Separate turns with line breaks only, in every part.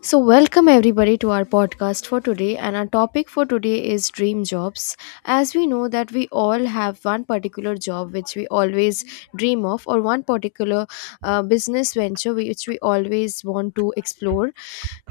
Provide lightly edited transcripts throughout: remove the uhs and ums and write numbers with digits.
So, welcome everybody to our podcast for today. And our topic for today is dream jobs. As we know that we all have one particular job which we always dream of, or one particular business venture which we always want to explore.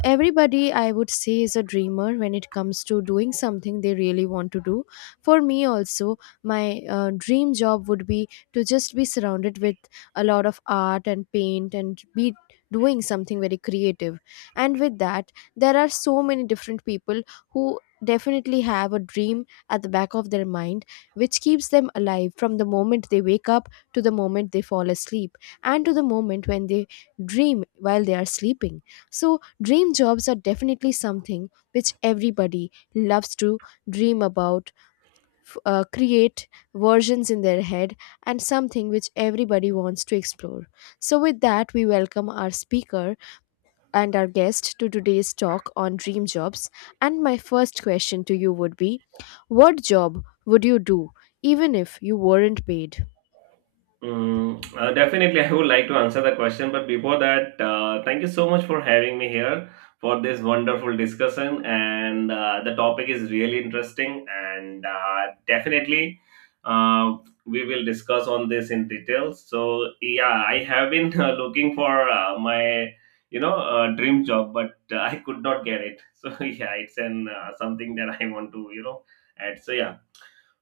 Everybody, I would say, is a dreamer when it comes to doing something they really want to do. For me, also, my dream job would be to just be surrounded with a lot of art and paint and be doing something very creative, and with that there are so many different people who definitely have a dream at the back of their mind, which keeps them alive from the moment they wake up to the moment they fall asleep and to the moment when they dream while they are sleeping. So dream jobs are definitely something which everybody loves to dream about, create versions in their head, and something which everybody wants to explore. So with that, we welcome our speaker and our guest to today's talk on dream jobs. And my first question to you would be, what job would you do even if you weren't paid?
Definitely, I would like to answer the question, but before that, thank you so much for having me here for this wonderful discussion. And the topic is really interesting, and definitely, uh, we will discuss on this in detail. So, yeah, I have been looking for my dream job, but I could not get it. So, yeah, it's an something that I want to, add. So, yeah.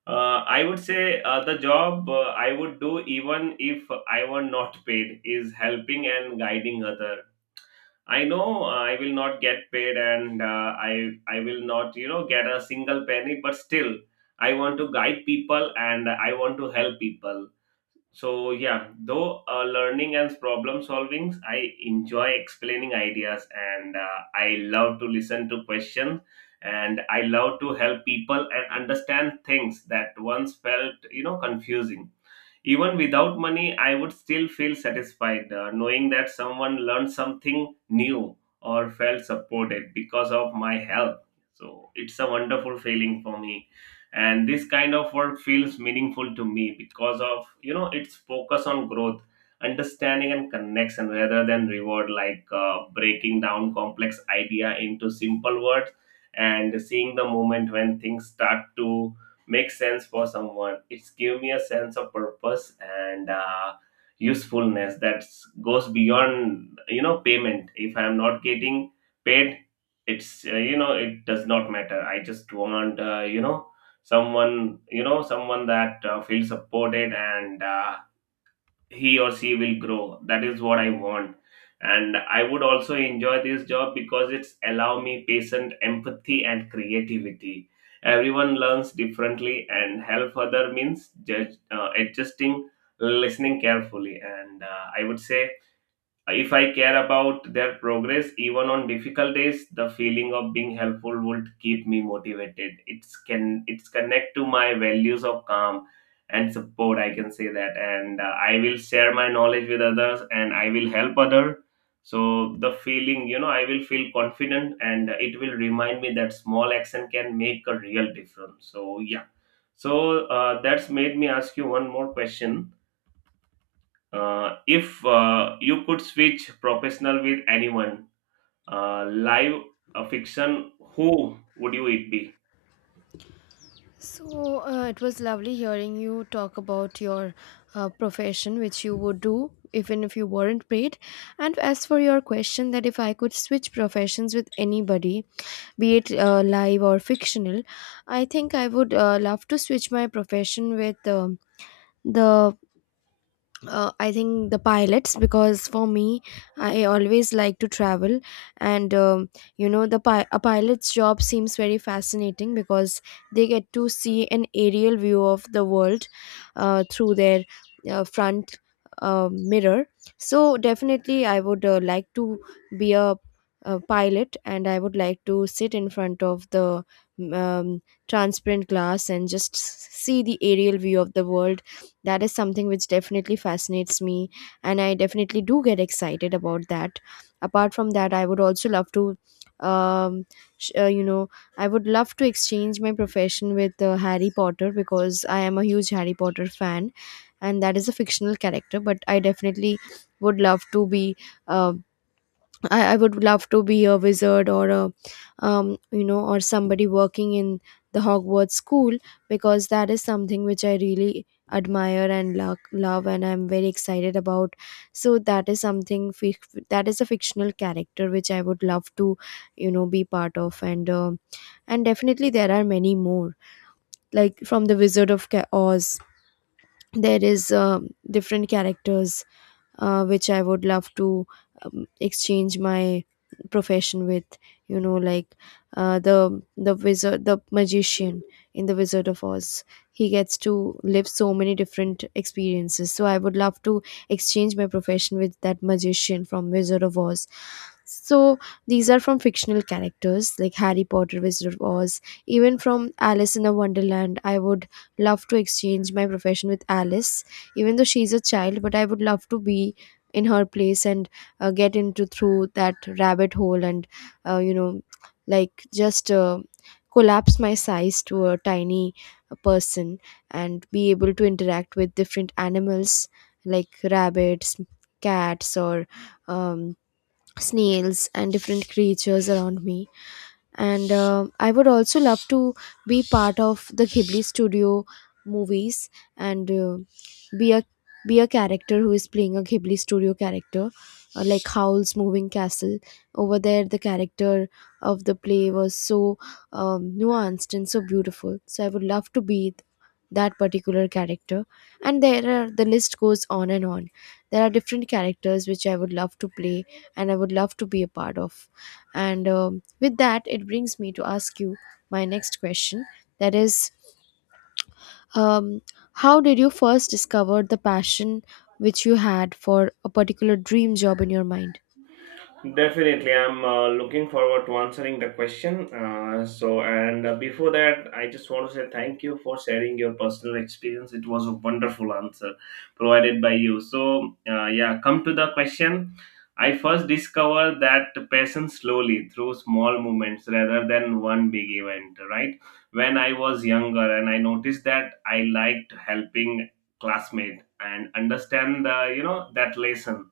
I would say the job I would do even if I were not paid is helping and guiding other. I know, I will not get paid, and I will not, get a single penny, but still I want to guide people and I want to help people. So yeah, though learning and problem solvings, I enjoy explaining ideas, and I love to listen to questions and I love to help people and understand things that once felt, confusing. Even without money, I would still feel satisfied, knowing that someone learned something new or felt supported because of my help. So it's a wonderful feeling for me. And this kind of work feels meaningful to me because of, you know, its focus on growth, understanding, and connection rather than reward, like breaking down complex idea into simple words and seeing the moment when things start to make sense for someone. It's give me a sense of purpose and usefulness that goes beyond, payment. If I'm not getting paid, it's you know, it does not matter. I just want, you know, someone that feels supported and he or she will grow. That is what I want. And I would also enjoy this job because it's allow me patient, empathy, and creativity. Everyone learns differently, and help other means adjusting, listening carefully, and I would say if I care about their progress, even on difficult days, the feeling of being helpful would keep me motivated. It's connect to my values of calm and support. I can say that, and I will share my knowledge with others, and I will help other. So the feeling, you know, I will feel confident, and it will remind me that small action can make a real difference. So yeah, so that's made me ask you one more question. If you could switch professional with anyone, live, fiction, who would you it be?
So it was lovely hearing you talk about your profession, which you would do even if you weren't paid. And as for your question, that if I could switch professions with anybody, be it live or fictional, I think I would love to switch my profession with. The I think the pilots, because for me, I always like to travel, and you know, a pilot's job seems very fascinating because they get to see an aerial view of the world through their front mirror. So definitely I would like to be a pilot, and I would like to sit in front of the um, transparent glass and just see the aerial view of the world. That is something which definitely fascinates me, and I definitely do get excited about that. Apart from that, I would also love to um you know, I would love to exchange my profession with Harry Potter, because I am a huge Harry Potter fan, and that is a fictional character, but I definitely would love to be uh, I would love to be a wizard, or a you know, or somebody working in the Hogwarts school, because that is something which I really admire and love and I'm very excited about. So that is something that is a fictional character which I would love to, you know, be part of. And and definitely there are many more, like from the Oz. There is different characters which I would love to exchange my profession with. You know, like the wizard, the magician in the Wizard of Oz. He gets to live so many different experiences. So I would love to exchange my profession with that magician from Wizard of Oz. So these are from fictional characters like Harry Potter, Wizard of Oz, even from Alice in the Wonderland. I would love to exchange my profession with Alice. Even though she's a child, but I would love to be in her place and get into through that rabbit hole and you know, like just collapse my size to a tiny person and be able to interact with different animals like rabbits, cats, or um, snails and different creatures around me. And I would also love to be part of the Ghibli Studio movies and be a be a character who is playing a Ghibli Studio character, like Howl's Moving Castle. Over there, the character of the play was so nuanced and so beautiful, so I would love to be that particular character. And there are the list goes on and on. There are different characters which I would love to play and I would love to be a part of. And with that, it brings me to ask you my next question. That is, um, how did you first discover the passion which you had for a particular dream job in your mind?
Definitely, I'm looking forward to answering the question. So, and before that, I just want to say thank you for sharing your personal experience. It was a wonderful answer provided by you. So, yeah, come to the question. I first discovered that passion slowly through small movements rather than one big event, right? When I was younger, and I noticed that I liked helping classmate and understand the, you know, that lesson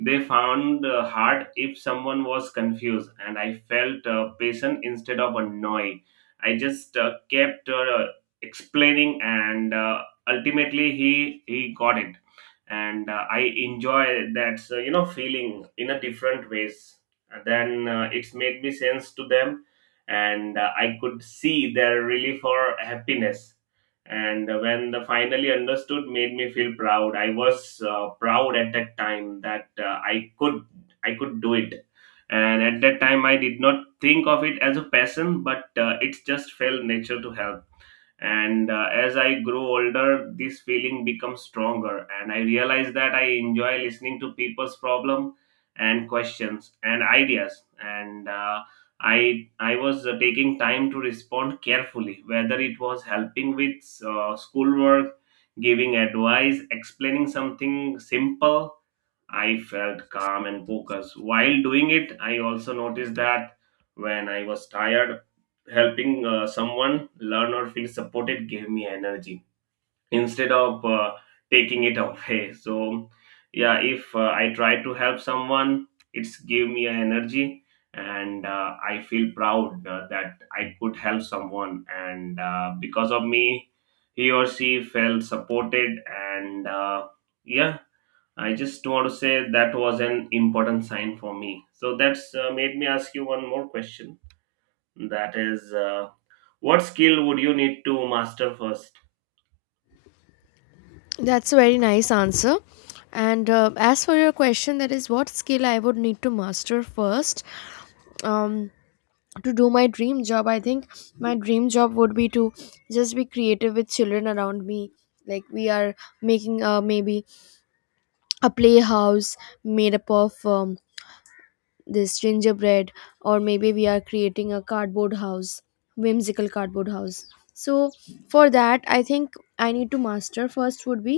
they found hard. If someone was confused, and I felt patient instead of annoyed, I just kept explaining, and ultimately he got it, and I enjoy that, you know, feeling in a different ways. Then it's made me sense to them, and I could see their relief or happiness, and when the finally understood made me feel proud. I was proud at that time that I could do it. And at that time I did not think of it as a passion, but it's just felt nature to help. And as I grow older, this feeling becomes stronger, and I realize that I enjoy listening to people's problem and questions and ideas, and I was taking time to respond carefully, whether it was helping with schoolwork, giving advice, explaining something simple. I felt calm and focused. While doing it, I also noticed that when I was tired, helping someone learn or feel supported gave me energy instead of taking it away. So, yeah, if I try to help someone, it's give me an energy, and I feel proud that I could help someone, and because of me, he or she felt supported and. Yeah I just want to say that was an important sign for me. So that's made me ask you one more question. That is, what skill would you need to master first?
That's a very nice answer. And as for your question, that is what skill I would need to master first um, to do my dream job. I think my dream job would be to just be creative with children around me. Like we are making maybe a playhouse made up of this gingerbread, or maybe we are creating a cardboard house, whimsical cardboard house. So for that, I think I need to master first would be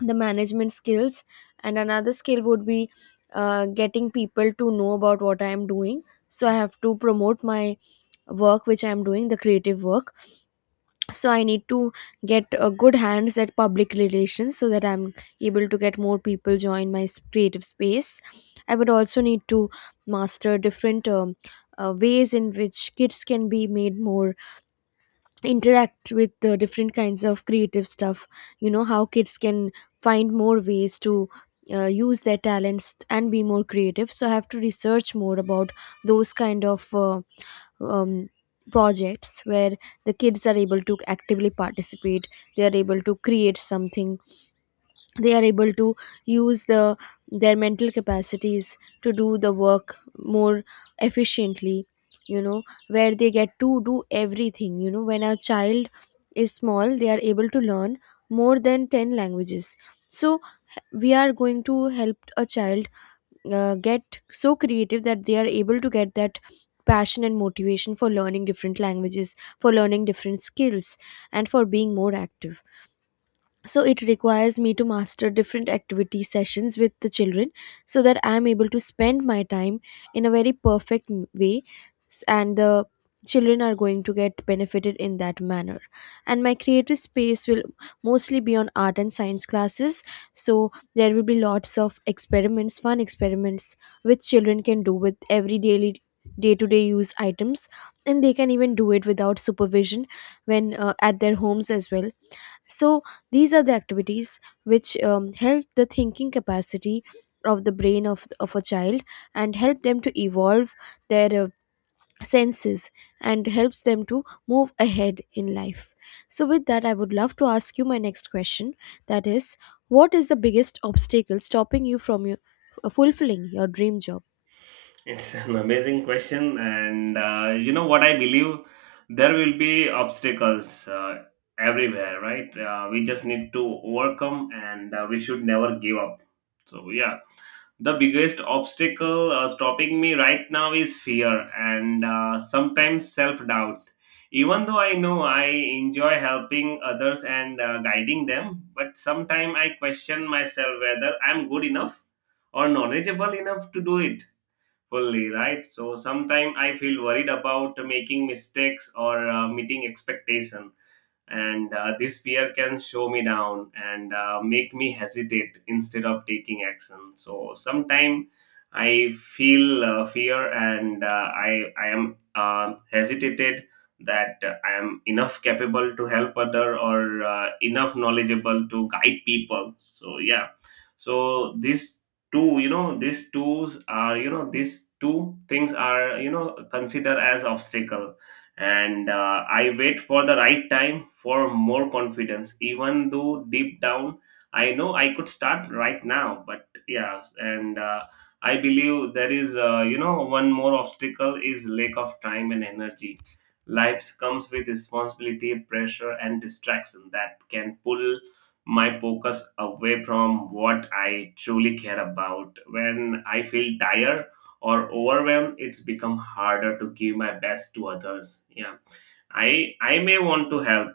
the management skills. And another skill would be getting people to know about what I am doing, so I have to promote my work which I am doing, the creative work. So I need to get a good hands at public relations so that I'm able to get more people join my creative space. I would also need to master different ways in which kids can be made more interact with the different kinds of creative stuff. You know, how kids can find more ways to use their talents and be more creative, so I have to research more about those kind of um, projects where the kids are able to actively participate, they are able to create something, they are able to use the their mental capacities to do the work more efficiently. You know, where they get to do everything. You know, when a child is small, they are able to learn more than 10 languages. So we are going to help a child get so creative that they are able to get that passion and motivation for learning different languages, for learning different skills, and for being more active. So it requires me to master different activity sessions with the children so that I am able to spend my time in a very perfect way, and the children are going to get benefited in that manner. And my creative space will mostly be on art and science classes. So there will be lots of experiments, fun experiments, which children can do with every daily day-to-day use items, and they can even do it without supervision when at their homes as well. So these are the activities which help the thinking capacity of the brain of a child, and help them to evolve their senses and helps them to move ahead in life. So with that, I would love to ask you my next question, that is, what is the biggest obstacle stopping you from your, fulfilling your dream job?
It's an amazing question, and you know what, I believe there will be obstacles everywhere, right? We just need to overcome, and we should never give up. So yeah, the biggest obstacle stopping me right now is fear and sometimes self doubt. Even though I know I enjoy helping others and guiding them, but sometimes I question myself whether I'm good enough or knowledgeable enough to do it fully, right? So sometimes I feel worried about making mistakes or meeting expectation, and this fear can show me down and make me hesitate instead of taking action. So sometimes I feel fear, and I am hesitated that I am enough capable to help other or enough knowledgeable to guide people. So yeah, so these two, these tools are, these two things are, considered as obstacle, and I wait for the right time for more confidence. Even though deep down I know I could start right now, but yeah, and I believe there is one more obstacle is lack of time and energy. Life comes with responsibility, pressure, and distraction that can pull my focus away from what I truly care about. When I feel tired or overwhelmed, it's become harder to give my best to others. Yeah, I may want to help,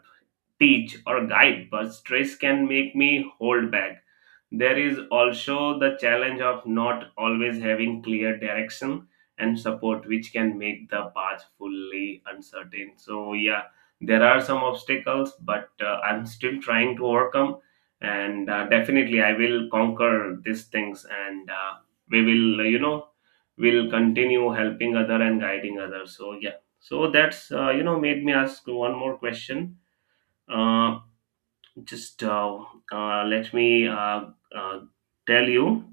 teach, or guide, but stress can make me hold back. There is also the challenge of not always having clear direction and support, which can make the path fully uncertain. So, yeah, there are some obstacles, but I'm still trying to overcome. And definitely, I will conquer these things, and we will, you know, will continue helping other and guiding others. So, yeah. So that's made me ask one more question. Uh, just let me uh, tell you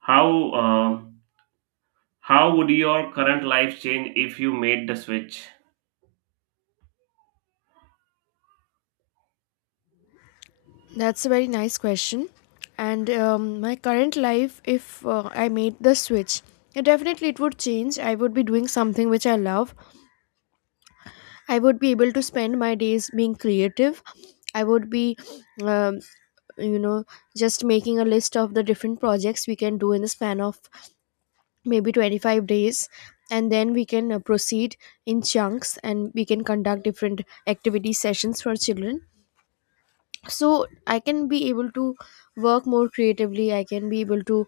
how, uh, how would your current life change if you made the switch?
That's a very nice question. And my current life, if I made the switch, yeah, definitely it would change. I would be doing something which I love. I would be able to spend my days being creative. I would be, um, you know, just making a list of the different projects we can do in the span of maybe 25 days. And then we can proceed in chunks, and we can conduct different activity sessions for children. So I can be able to work more creatively. I can be able to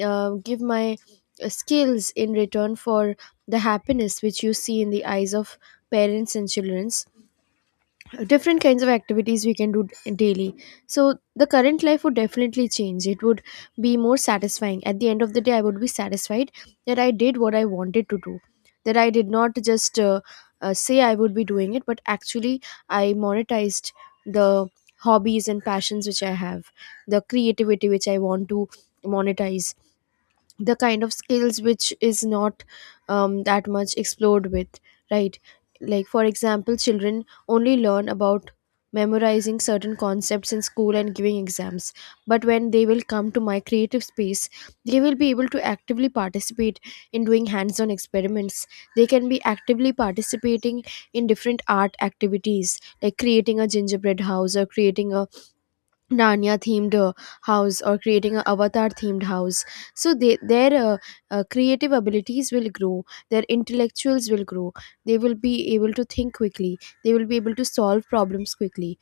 give my skills in return for the happiness which you see in the eyes of parents and children, different kinds of activities we can do daily. So the current life would definitely change. It would be more satisfying. At the end of the day, I would be satisfied that I did what I wanted to do, that I did not just say I would be doing it, but actually I monetized the hobbies and passions which I have, the creativity which I want to monetize, the kind of skills which is not that much explored with, right? Like for example, children only learn about memorizing certain concepts in school and giving exams, but when they will come to my creative space, they will be able to actively participate in doing hands-on experiments. They can be actively participating in different art activities like creating a gingerbread house, or creating a Narnia themed house, or creating an avatar themed house. So they, their creative abilities will grow, their intellectuals will grow, they will be able to think quickly, they will be able to solve problems quickly.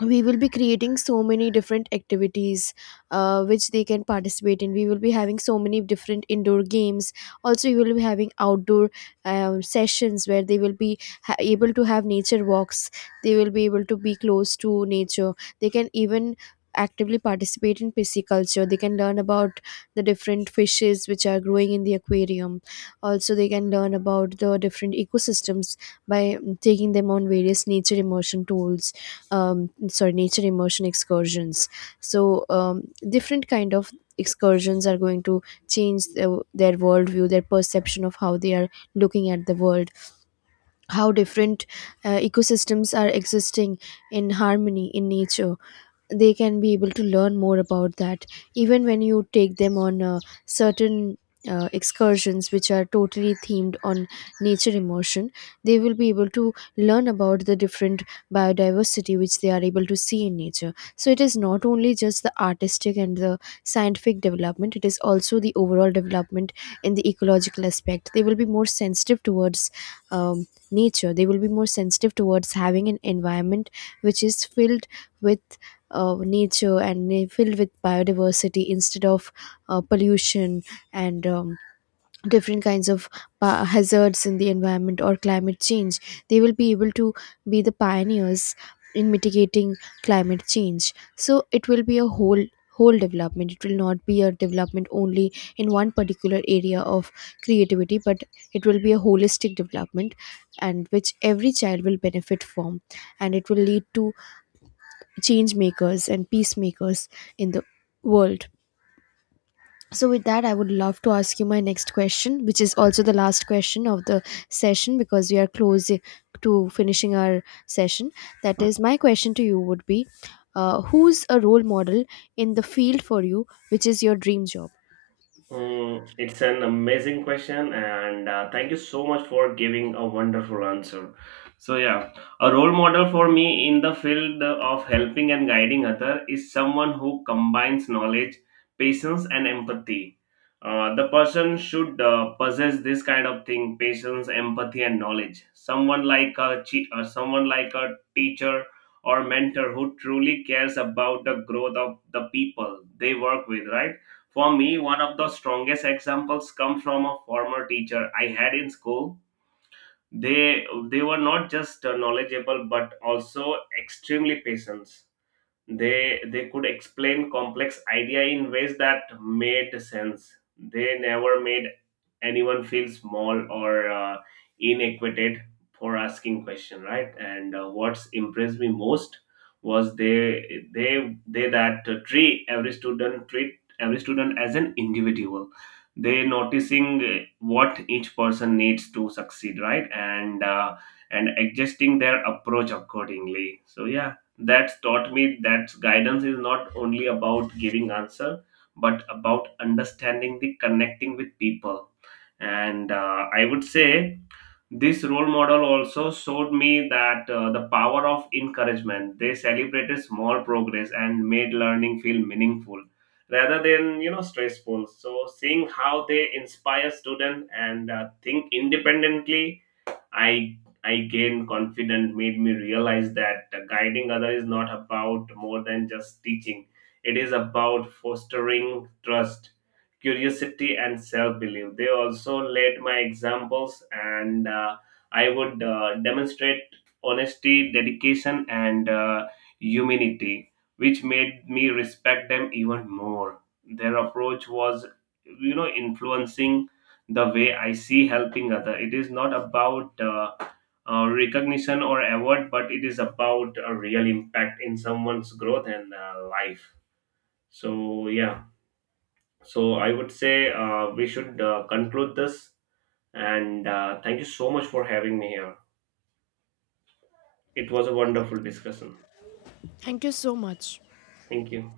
We will be creating so many different activities which they can participate in. We will be having so many different indoor games. Also, we will be having outdoor sessions where they will be able to have nature walks. They will be able to be close to nature. They can even actively participate in pisciculture. They can learn about the different fishes which are growing in the aquarium. Also, they can learn about the different ecosystems by taking them on various nature immersion tours, sorry, nature immersion excursions. So different kind of excursions are going to change their worldview, their perception of how they are looking at the world, how different ecosystems are existing in harmony in nature. They can be able to learn more about that. Even when you take them on certain excursions which are totally themed on nature immersion, they will be able to learn about the different biodiversity which they are able to see in nature. So it is not only just the artistic and the scientific development, it is also the overall development in the ecological aspect. They will be more sensitive towards nature. They will be more sensitive towards having an environment which is filled with nature, and they filled with biodiversity instead of pollution and different kinds of hazards in the environment or climate change. They will be able to be the pioneers in mitigating climate change. So it will be a whole development. It will not be a development only in one particular area of creativity, but it will be a holistic development, and which every child will benefit from. And it will lead to change makers and peacemakers in the world. So, with that, I would love to ask you my next question, which is also the last question of the session, because we are close to finishing our session. That is, my question to you would be, who's a role model in the field for you, which is your dream job?
It's an amazing question, and thank you so much for giving a wonderful answer. So yeah, a role model for me in the field of helping and guiding other is someone who combines knowledge, patience, and empathy. The person should possess this kind of thing: patience, empathy, and knowledge. Someone like a someone like a teacher or mentor who truly cares about the growth of the people they work with, right? For me, one of the strongest examples come from a former teacher I had in school. They they were not just knowledgeable but also extremely patient. They could explain complex idea in ways that made sense. They never made anyone feel small or inequited for asking question, right? And what's impressed me most was they that treat every student, treat every student as an individual, they noticing what each person needs to succeed, right? And and adjusting their approach accordingly. So yeah, that's taught me that guidance is not only about giving answer but about understanding the connecting with people. And I would say this role model also showed me that the power of encouragement. They celebrated small progress and made learning feel meaningful rather than, stressful. So seeing how they inspire students and think independently, I I gained confidence, made me realize that guiding others is not about more than just teaching. It is about fostering trust, curiosity, and self belief. They also led my examples, and I would demonstrate honesty, dedication, and humanity, which made me respect them even more. Their approach was, you know, influencing the way I see helping other. It is not about recognition or award, but it is about a real impact in someone's growth and life. So yeah, so I would say we should conclude this. And thank you so much for having me here. It was a wonderful discussion.
Thank you so much.
Thank you.